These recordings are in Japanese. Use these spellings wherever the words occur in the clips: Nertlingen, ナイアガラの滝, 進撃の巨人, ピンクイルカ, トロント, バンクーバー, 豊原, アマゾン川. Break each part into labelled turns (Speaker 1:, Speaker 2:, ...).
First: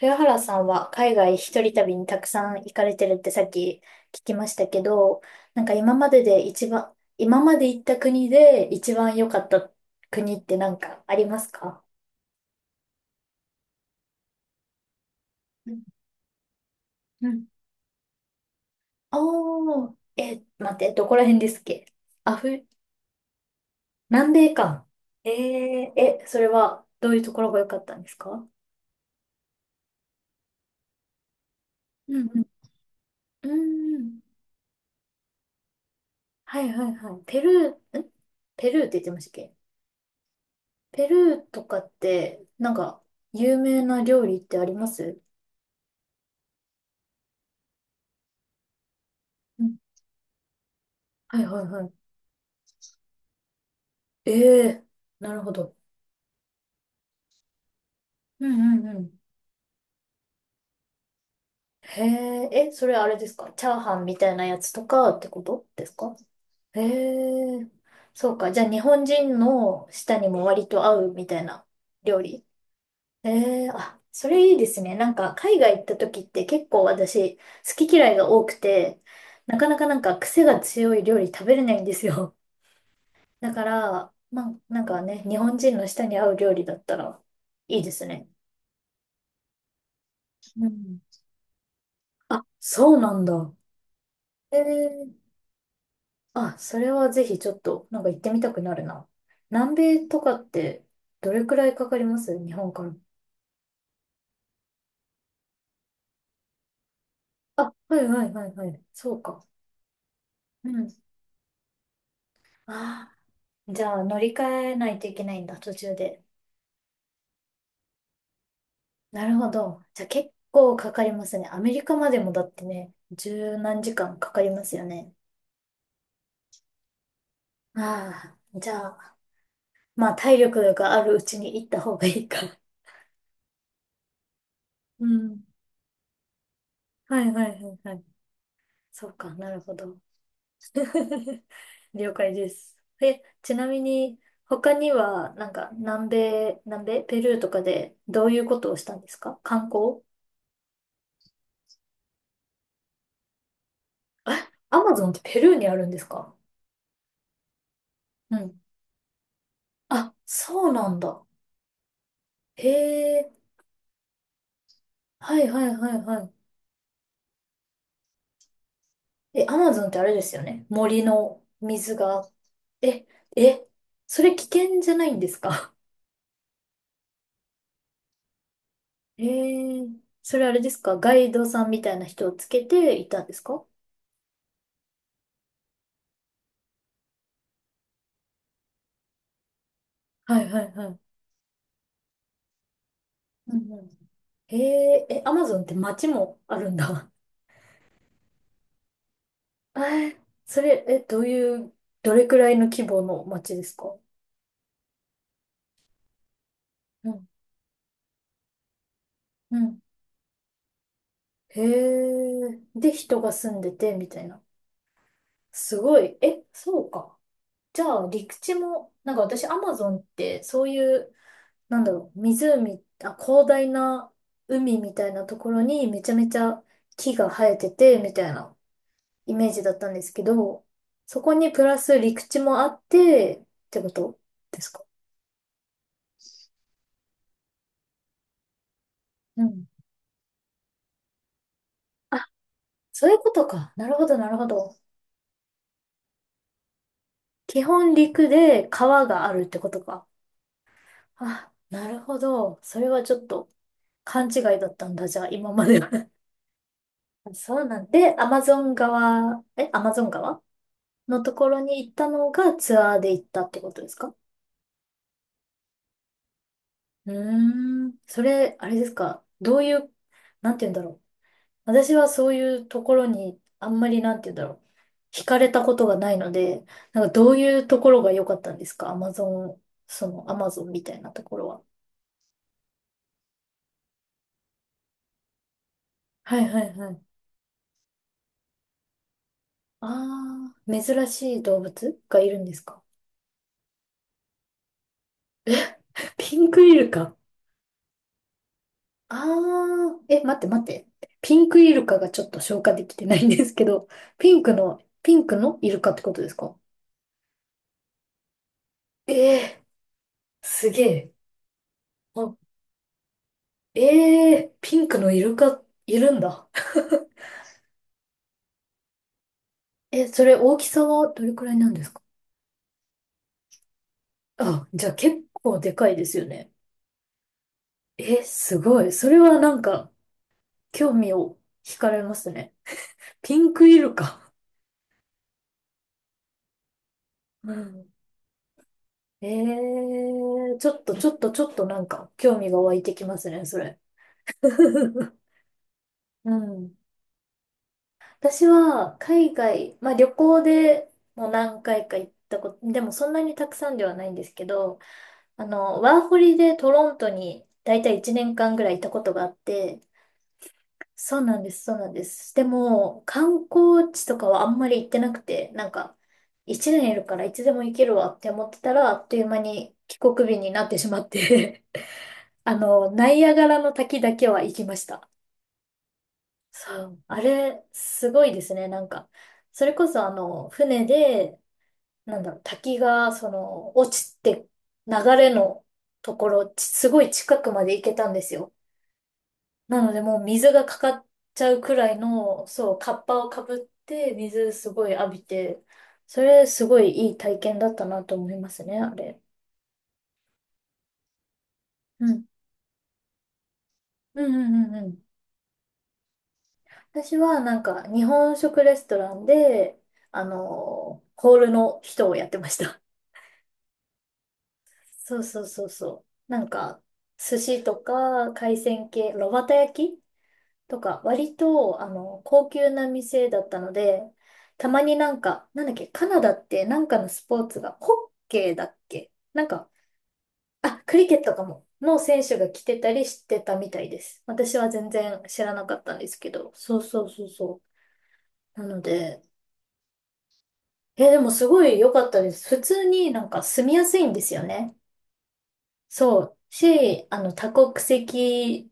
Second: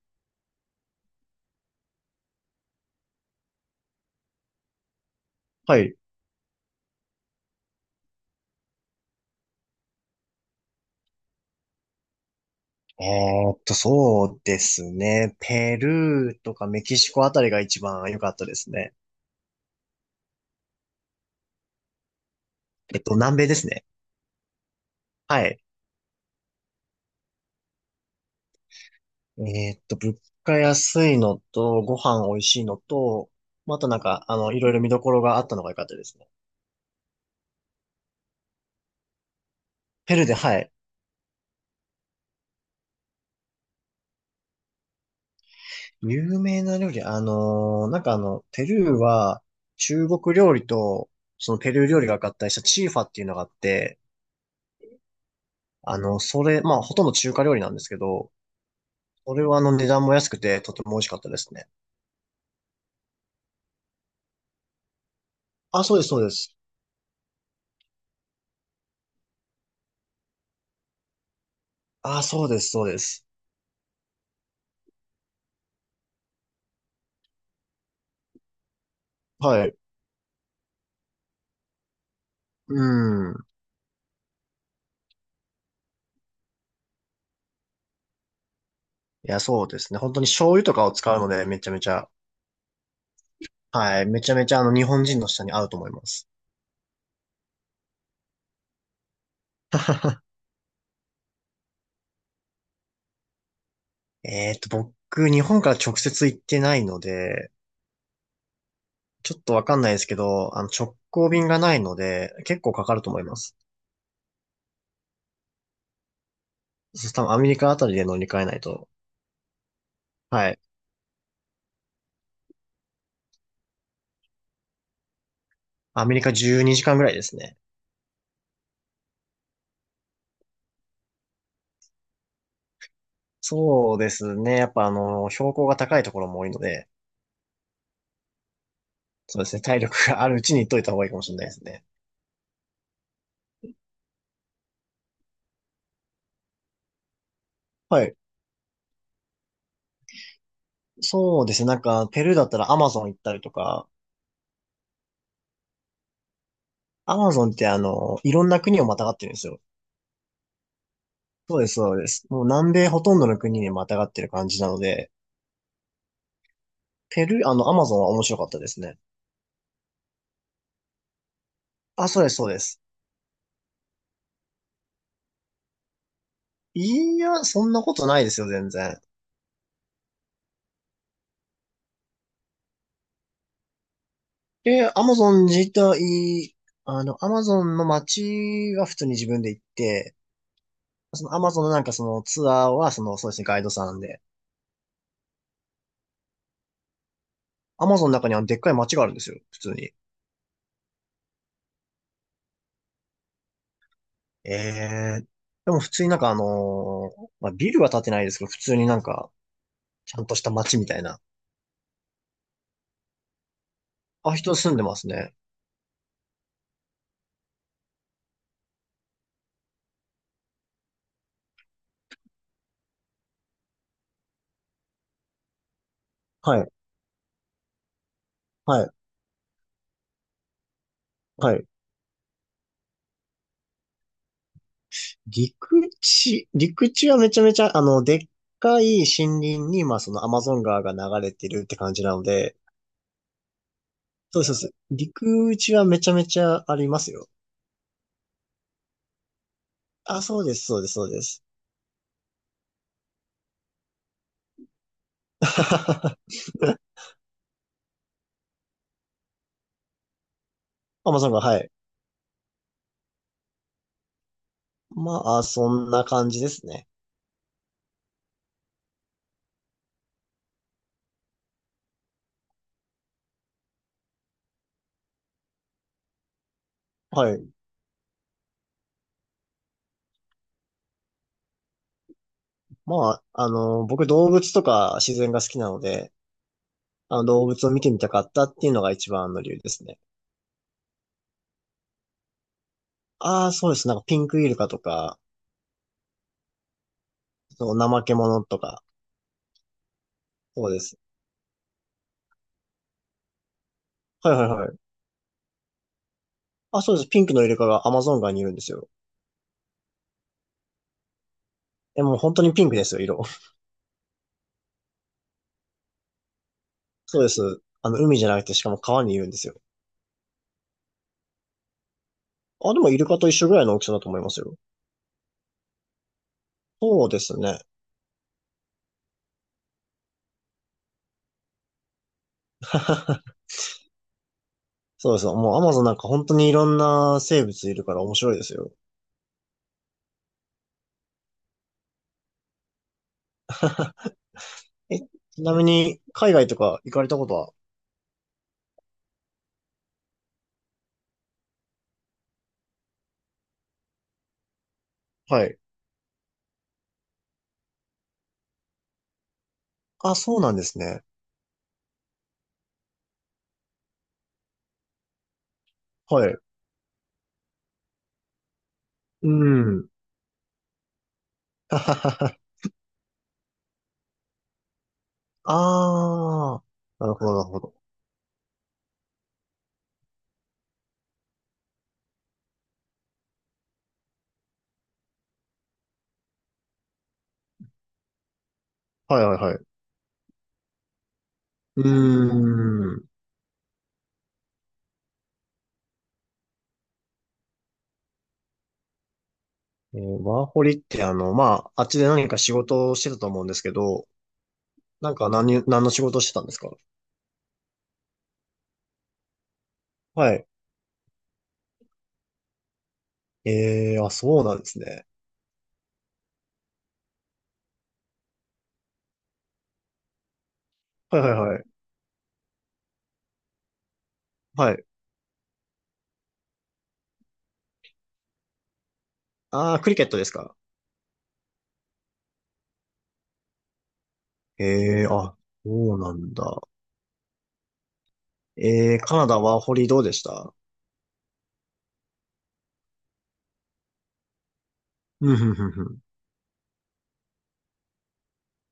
Speaker 1: 豊原さんは海外一人旅にたくさん行かれてるってさっき聞きましたけど、なんか
Speaker 2: はい。
Speaker 1: 今まで行った国で一番良かった国ってなんかありますか？
Speaker 2: えそうですね。
Speaker 1: う
Speaker 2: ペ
Speaker 1: ん
Speaker 2: ルーとかメキシコ
Speaker 1: う
Speaker 2: あた
Speaker 1: ん。
Speaker 2: りが一番良かったですね。
Speaker 1: 待って、どこら辺ですっけ？アフ、
Speaker 2: 南米ですね。
Speaker 1: 南米か。え
Speaker 2: はい。
Speaker 1: ー、え、それはどういうところが良かったんですか？
Speaker 2: 物価安いのと、ご
Speaker 1: う
Speaker 2: 飯
Speaker 1: ん
Speaker 2: 美
Speaker 1: う
Speaker 2: 味
Speaker 1: ん。
Speaker 2: しいのと、
Speaker 1: う
Speaker 2: まああとな
Speaker 1: ー
Speaker 2: ん
Speaker 1: ん。
Speaker 2: か、いろいろ見どころがあったのが良かったですね。
Speaker 1: はいはいはい。ペルーって言ってましたっけ？
Speaker 2: ペルーで、はい。
Speaker 1: ペルーとかって、なんか、有名な料理ってあります？
Speaker 2: 有名な料理、なんかペルーは、
Speaker 1: うん。
Speaker 2: 中国料理と、
Speaker 1: はい
Speaker 2: その
Speaker 1: はい
Speaker 2: ペ
Speaker 1: は
Speaker 2: ルー料
Speaker 1: い。
Speaker 2: 理が合体したチーファっていうのがあって、
Speaker 1: ええ、なるほど。
Speaker 2: それ、まあ、ほとんど中華料理なんですけど、
Speaker 1: うんうんうん。
Speaker 2: それは値段も安くて、とても美味しかったですね。
Speaker 1: へえ、え、それあれですか、チャーハンみたいなやつとかってこと
Speaker 2: あ、
Speaker 1: です
Speaker 2: そうです、
Speaker 1: か？
Speaker 2: そうです。
Speaker 1: へえ、そうか。じゃあ日本人の舌にも割と合うみたいな料
Speaker 2: あ、そ
Speaker 1: 理。
Speaker 2: うです、そうです。
Speaker 1: へえ、あ、それいいですね。なんか海外行った時って結構私好き嫌いが多くて、な
Speaker 2: は
Speaker 1: かな
Speaker 2: い。
Speaker 1: かなんか癖が強い料理食べれないんですよ。
Speaker 2: うん。い
Speaker 1: だから、まあ、なんかね、日本人の舌に合う料理だったらいいですね。
Speaker 2: や、そうですね。本当に醤油
Speaker 1: う
Speaker 2: とかを
Speaker 1: ん。
Speaker 2: 使うので、めちゃめちゃ、
Speaker 1: あ、そうなんだ。
Speaker 2: はい。めちゃめち
Speaker 1: え
Speaker 2: ゃ、日本
Speaker 1: ー、
Speaker 2: 人の舌に合うと思います。
Speaker 1: あ、それはぜひちょっと、なんか行ってみたくなるな。南米とかって、どれくらいかかります日本から？
Speaker 2: 僕、日本から直接行ってないので、
Speaker 1: あ、はいはいはいはい。そう
Speaker 2: ちょっ
Speaker 1: か。
Speaker 2: とわかんないですけど、
Speaker 1: うん。
Speaker 2: 直行便がないので、結構かかる
Speaker 1: あ
Speaker 2: と思います。
Speaker 1: あ、じゃあ乗り換えないといけないんだ、途中で。
Speaker 2: そう多分アメリカあたりで乗り換えないと。
Speaker 1: なるほど。じゃあ結
Speaker 2: はい。
Speaker 1: 構かかりますね。アメリカまでもだってね、十何時間かかりますよね。
Speaker 2: アメリカ12時間ぐらいですね。
Speaker 1: ああ、じゃあ、まあ、体力があるうちに行った方がいいか。
Speaker 2: そうですね。やっぱ、
Speaker 1: うん。
Speaker 2: 標高が高いところも多いので、
Speaker 1: はいはいはいはい。そうか、
Speaker 2: そう
Speaker 1: な
Speaker 2: です
Speaker 1: る
Speaker 2: ね。
Speaker 1: ほ
Speaker 2: 体力
Speaker 1: ど。
Speaker 2: があるうちに行っといた方がいいかもしれな いですね。
Speaker 1: 了解です。え、ちなみに、他には、なんか、南米、ペルーとかで、
Speaker 2: はい、
Speaker 1: どういうことをしたんですか、観光？
Speaker 2: そうですね。なんか、ペルーだったらアマゾン行ったりとか、
Speaker 1: あ アマゾンってペルーにあるんですか？
Speaker 2: アマゾンってい
Speaker 1: う
Speaker 2: ろん
Speaker 1: ん。
Speaker 2: な国をまたがってるんですよ。
Speaker 1: あ、そうなんだ。
Speaker 2: そうです、そうです。もう
Speaker 1: へ
Speaker 2: 南米ほとんどの
Speaker 1: え、
Speaker 2: 国にまたがってる感じなので、
Speaker 1: はいはいはいは
Speaker 2: ペルー、アマゾンは面白かったですね。
Speaker 1: い。え、アマゾンってあれですよね。森の水
Speaker 2: あ、そう
Speaker 1: が。
Speaker 2: です、そうです。
Speaker 1: え、え、それ危険じゃないんですか？
Speaker 2: いや、そんなことないですよ、全然。
Speaker 1: ええ、それあれですか、ガイドさんみたいな人をつけていたんですか？
Speaker 2: で、アマゾン自体、アマゾンの街は普通に自分で行って、
Speaker 1: はいはいはい。
Speaker 2: そのアマゾンのなんかそのツアーは、その、そうですね、
Speaker 1: う
Speaker 2: ガイド
Speaker 1: んうん。
Speaker 2: さんで。
Speaker 1: えええ、アマゾンって街もあるんだ。
Speaker 2: アマゾンの中にはでっかい街があるんですよ、普通
Speaker 1: え
Speaker 2: に。
Speaker 1: それ、え、どういう、どれくらいの規模の街ですか？
Speaker 2: ええでも普通になんか
Speaker 1: うん、
Speaker 2: まあ、ビルは建てないですけど、普通になんか、
Speaker 1: うん。
Speaker 2: ちゃんとした街みたいな。
Speaker 1: へえ、で、人が住んでて、みたい
Speaker 2: あ、
Speaker 1: な。
Speaker 2: 人住んでますね。
Speaker 1: すごい。え、そうか。じゃあ、陸地も、なんか私、アマゾンって、そういうなんだろう、湖、あ、広大な海みたいなところにめちゃめち
Speaker 2: は
Speaker 1: ゃ
Speaker 2: い、
Speaker 1: 木が生えてて、みたいな
Speaker 2: はい、
Speaker 1: イメージだったんですけど、そこに
Speaker 2: は
Speaker 1: プ
Speaker 2: い。
Speaker 1: ラス陸地もあって、ってことですか？
Speaker 2: 陸地はめちゃめちゃ、でっかい森林
Speaker 1: うん。
Speaker 2: に、まあ、そのアマゾン川が流れてるって感じなの
Speaker 1: あ、
Speaker 2: で、
Speaker 1: そういうことか。なるほど、なる
Speaker 2: そう
Speaker 1: ほ
Speaker 2: です、そう
Speaker 1: ど。
Speaker 2: です。陸地はめちゃめちゃありますよ。
Speaker 1: 基本陸で川があるってことか。
Speaker 2: あ、そうです、そうです、そうです。
Speaker 1: あ、なるほど。それはちょっと勘違いだったんだ、じゃあ、今までは。そうなんで、アマゾン川
Speaker 2: アマ
Speaker 1: の
Speaker 2: ゾン
Speaker 1: と
Speaker 2: 川、
Speaker 1: こ
Speaker 2: は
Speaker 1: ろ
Speaker 2: い。
Speaker 1: に行ったのがツアーで行ったってことですか？
Speaker 2: まあ、そんな感じですね。
Speaker 1: うーん。それ、あれですか、どういう、なんて言うんだろう。私はそういうところにあんまりなんて言うんだろう。惹かれたことがないので、なんかど
Speaker 2: は
Speaker 1: う
Speaker 2: い。
Speaker 1: いうところが良かったんですか、アマゾン、そのアマゾンみたいなところは？
Speaker 2: まあ、僕動物とか自然が好きなので、
Speaker 1: はいはいはい。
Speaker 2: あの動物を見てみたかったっていうのが一番の理由ですね。
Speaker 1: ああ、珍しい動物がいるんですか？
Speaker 2: ああ、そうです。なんかピンクイルカとか、
Speaker 1: ピンクイルカ。
Speaker 2: その怠け者とか、
Speaker 1: ああ、え、待って待っ
Speaker 2: そうで
Speaker 1: て。
Speaker 2: す。
Speaker 1: ピンクイルカがちょっと消化できてないんですけど、ピ
Speaker 2: はい
Speaker 1: ン
Speaker 2: はい
Speaker 1: ク
Speaker 2: はい。
Speaker 1: の、ピンクのイルカってことですか？
Speaker 2: あ、そうです。ピンクのイルカがアマゾン川にいるんですよ。
Speaker 1: ええ、すげえ。
Speaker 2: え、もう
Speaker 1: あ、
Speaker 2: 本当にピンクですよ、色。
Speaker 1: ええ、ピンクのイルカ、いるんだ。
Speaker 2: そうです。海じゃなくてしかも川にいるんですよ。
Speaker 1: え、それ大きさはどれくらいなんですか？
Speaker 2: あ、でもイルカと一緒ぐらいの大きさだと思いますよ。
Speaker 1: あ、じゃあ結構でかいですよね？
Speaker 2: そうですね。
Speaker 1: え、すごい。それはなんか、興味を惹かれますね。ピンクイルカ。
Speaker 2: そうです。もうアマゾンなんか本当にいろんな生
Speaker 1: う
Speaker 2: 物いる
Speaker 1: ん。
Speaker 2: から面白いですよ。
Speaker 1: ええ、ちょっとちょっとちょっとなんか、興味が湧いてきますね、それ。
Speaker 2: え、ちなみに
Speaker 1: う
Speaker 2: 海外と
Speaker 1: ん。
Speaker 2: か行かれたことは？
Speaker 1: 私は海外、まあ旅行でもう何回か行ったこと、でもそんなにたくさんではないんですけど、
Speaker 2: は
Speaker 1: あ
Speaker 2: い。
Speaker 1: の、ワーホリでトロントに大体1年間ぐらいいたことがあって、
Speaker 2: あ、そうなんですね。
Speaker 1: そうなんです、そうなんです。でも、観光地とかはあんまり行ってなくて、なんか、
Speaker 2: はい。
Speaker 1: 1年いるからいつでも行けるわって思ってたら、あっという
Speaker 2: う
Speaker 1: 間に
Speaker 2: ん。
Speaker 1: 帰国日になってしまって
Speaker 2: はははは。
Speaker 1: あの、ナイアガラの滝だけは行きました。
Speaker 2: ああ、
Speaker 1: そう、
Speaker 2: なる
Speaker 1: あ
Speaker 2: ほど、なるほ
Speaker 1: れ、
Speaker 2: ど。
Speaker 1: すごいですね。なんか、それこそあの、船で、なんだろう、滝が、その、落ちて、流れのところ、すごい近くまで行けたんですよ。
Speaker 2: はいはいはい。
Speaker 1: なので、もう水がかかっちゃうく
Speaker 2: うー
Speaker 1: らいの、そう、カッ
Speaker 2: ん。
Speaker 1: パをかぶって、水すごい浴びて、それ、すごいいい体験だったなと思いますね、あれ。
Speaker 2: ワーホリってまあ、あっち
Speaker 1: う
Speaker 2: で
Speaker 1: ん。
Speaker 2: 何か仕事をしてたと思うんですけど、
Speaker 1: うんうんうんうん。
Speaker 2: なんか何の仕事をしてたんですか？
Speaker 1: 私は、なんか、日本食レストランで、あ
Speaker 2: はい。
Speaker 1: の、ホールの人をやってました。
Speaker 2: ええ、あ、そうなんですね。
Speaker 1: そうそうそうそう。なんか、寿司とか海鮮系、炉端焼きとか、
Speaker 2: はいはい
Speaker 1: 割
Speaker 2: はい。
Speaker 1: と、あの、高級な店だったので、た
Speaker 2: は
Speaker 1: ま
Speaker 2: い。
Speaker 1: になんか、なんだっけ、カナダってなんかのスポーツが、ホッケーだっけなんか、
Speaker 2: あー、クリケットですか？
Speaker 1: あ、クリケットかも、の選手が来てたりしてたみたいです。私は全
Speaker 2: えー、
Speaker 1: 然
Speaker 2: あ、
Speaker 1: 知らなかっ
Speaker 2: そ
Speaker 1: た
Speaker 2: う
Speaker 1: んで
Speaker 2: な
Speaker 1: すけ
Speaker 2: んだ。
Speaker 1: ど、そうそうそうそう。なの
Speaker 2: カ
Speaker 1: で、
Speaker 2: ナダワーホリどうでした？
Speaker 1: え、でもすごい良かったです。普通になんか住みやすいんですよね。
Speaker 2: うん、ふんふんふん。
Speaker 1: そう。あの、多国籍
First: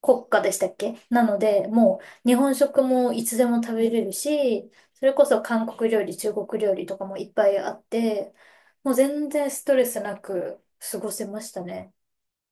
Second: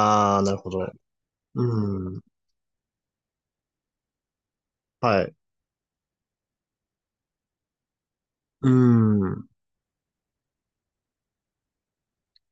Speaker 1: 国家
Speaker 2: ー、な
Speaker 1: で
Speaker 2: る
Speaker 1: した
Speaker 2: ほ
Speaker 1: っ
Speaker 2: ど。
Speaker 1: け、なので、も
Speaker 2: うん。
Speaker 1: う日本食もいつでも食べれるし、それ
Speaker 2: は
Speaker 1: こ
Speaker 2: い。
Speaker 1: そ韓国料理、中国料理とかもいっぱいあって、
Speaker 2: う
Speaker 1: もう全
Speaker 2: ん。
Speaker 1: 然ストレスなく過ごせましたね。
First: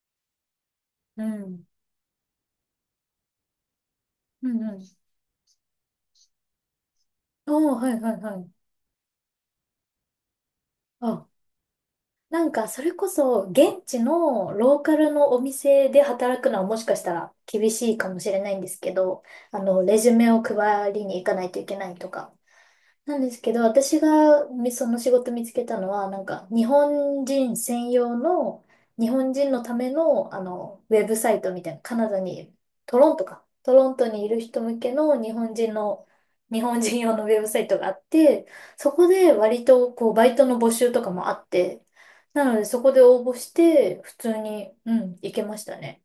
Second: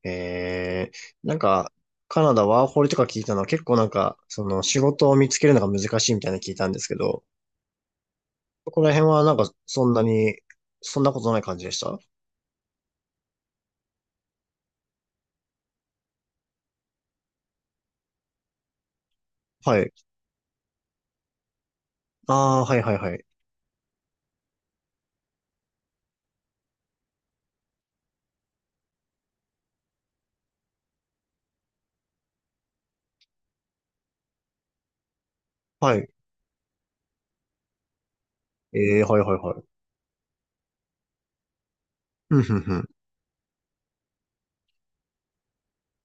Speaker 2: え
Speaker 1: う
Speaker 2: ー、なん
Speaker 1: ん。
Speaker 2: か、カナダワーホリとか聞いたのは結構なんか、そ
Speaker 1: うん
Speaker 2: の
Speaker 1: う
Speaker 2: 仕
Speaker 1: ん。
Speaker 2: 事を見つけるのが難しいみたいなの聞いたんですけど、
Speaker 1: おー、はいはいはい。
Speaker 2: ここら辺はなんかそんなに、そんなこ
Speaker 1: あ、
Speaker 2: とない感じでした？
Speaker 1: なんかそれこそ現地のローカルのお店で働くのはもしかしたら厳しいかもしれないんですけど、あ
Speaker 2: は
Speaker 1: の、
Speaker 2: い。
Speaker 1: レジュメを配りに行かないといけないとか。
Speaker 2: ああ、はいはいは
Speaker 1: なん
Speaker 2: い。
Speaker 1: ですけど、私がみその仕事見つけたのは、なんか日本人専用の、日本人のための、あの、ウェブサイトみたいな、カナダに、トロントか、トロントにいる人向けの日本人
Speaker 2: は
Speaker 1: の、
Speaker 2: い。
Speaker 1: 日本人用のウェブサイトがあって、そこ
Speaker 2: はい
Speaker 1: で
Speaker 2: はいは
Speaker 1: 割
Speaker 2: い。
Speaker 1: とこう、バイトの募集とかもあって、
Speaker 2: うん、
Speaker 1: な
Speaker 2: ふ
Speaker 1: の
Speaker 2: ん
Speaker 1: で
Speaker 2: ふ
Speaker 1: そ
Speaker 2: ん。
Speaker 1: こで応募して、普通に、うん、行けましたね。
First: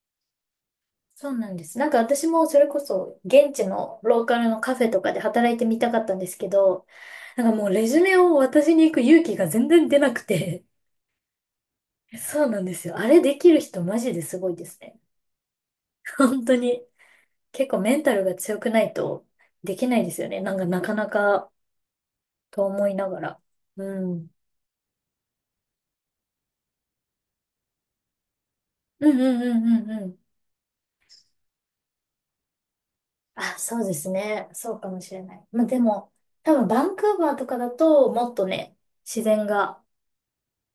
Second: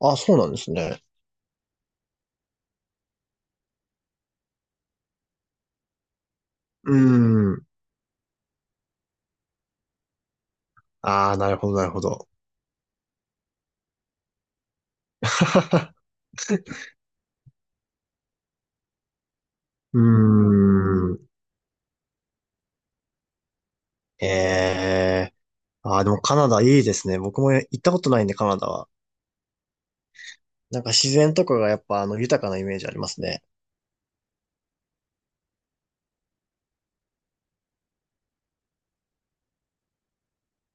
Speaker 2: あ、そうなんですね。
Speaker 1: そうなんです。なんか私もそれこそ現地のローカルのカフェとかで働いてみたかったんですけど、
Speaker 2: うー
Speaker 1: なんかも
Speaker 2: ん。
Speaker 1: うレジュメを渡しに行く勇気が全然出なくて。
Speaker 2: ああ、なるほどなるほど。
Speaker 1: そうなんですよ。あれできる人マジですごいですね。本当に。結構メンタルが強くないとできないですよね。
Speaker 2: う
Speaker 1: な
Speaker 2: ー
Speaker 1: んかなかな
Speaker 2: ん。
Speaker 1: かと思いながら。う
Speaker 2: え
Speaker 1: ん。
Speaker 2: えああでもカナダいいですね。僕も行ったことないんでカナダは。
Speaker 1: うんうんうんうんうん。
Speaker 2: なんか自然とかがやっぱ豊かなイメージありますね。
Speaker 1: あ、そうですね。そうかもしれない。まあでも、多分バンクーバーとかだともっとね、自然が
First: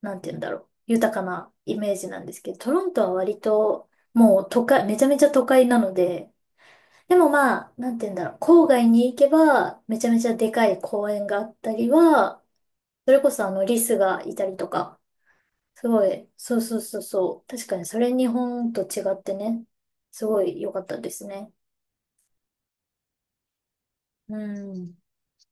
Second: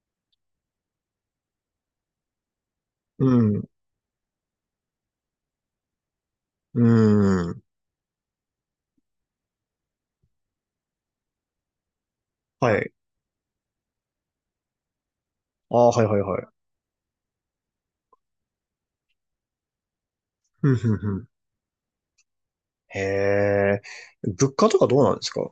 Speaker 1: なんて言うんだろう、豊かなイメージなんですけど、トロントは
Speaker 2: う
Speaker 1: 割
Speaker 2: ん。
Speaker 1: ともう都会、めちゃめちゃ都会なので、
Speaker 2: う
Speaker 1: でも
Speaker 2: ーん。
Speaker 1: まあ、なんて言うんだろう、郊外に行けば、めちゃめちゃでかい公園があったりは、
Speaker 2: はい。
Speaker 1: それこそあのリスがいたりとか、
Speaker 2: あ
Speaker 1: す
Speaker 2: あ、は
Speaker 1: ご
Speaker 2: いはい
Speaker 1: い、
Speaker 2: はい。
Speaker 1: そうそうそうそう、確かにそれ日本と違ってね、すごい良
Speaker 2: ふん
Speaker 1: かっ
Speaker 2: ふん
Speaker 1: た
Speaker 2: ふ
Speaker 1: です
Speaker 2: ん。
Speaker 1: ね。
Speaker 2: へえ。
Speaker 1: う
Speaker 2: 物価とか
Speaker 1: ん。
Speaker 2: どうなんですか？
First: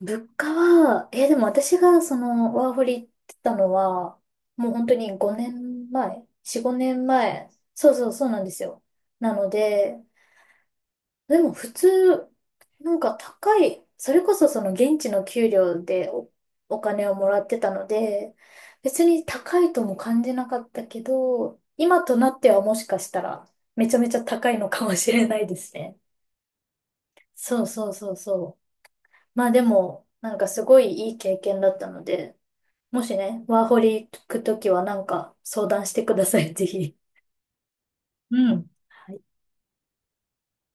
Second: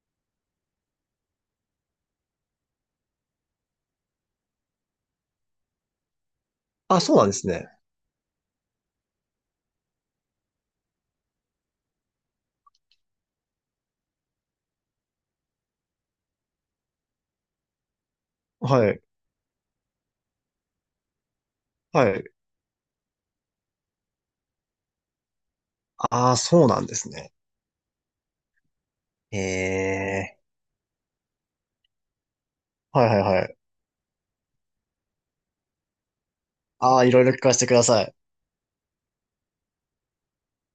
Speaker 1: 物価は、でも私がそのワーホリ行ってたのは、もう本当に5年前、4、5
Speaker 2: あ、そう
Speaker 1: 年
Speaker 2: なんです
Speaker 1: 前。
Speaker 2: ね。
Speaker 1: そうそうそうなんですよ。なので、でも普通、なんか高い、それこそその現地の給料でお金をもらってたので、
Speaker 2: はい。
Speaker 1: 別に高いとも感じなかったけど、今
Speaker 2: は
Speaker 1: と
Speaker 2: い。
Speaker 1: なってはもしかしたらめちゃめちゃ高いのかもしれないですね。
Speaker 2: ああ、そうなんですね。
Speaker 1: そうそうそうそう。
Speaker 2: へ
Speaker 1: まあでも、なん
Speaker 2: え。
Speaker 1: かすごいいい経験だったので、も
Speaker 2: はい
Speaker 1: し
Speaker 2: はいは
Speaker 1: ね、
Speaker 2: い。
Speaker 1: ワーホリ行くときはなんか相談してください、ぜ
Speaker 2: あ
Speaker 1: ひ。
Speaker 2: あ、いろいろ聞かせてください。
Speaker 1: うん。はい。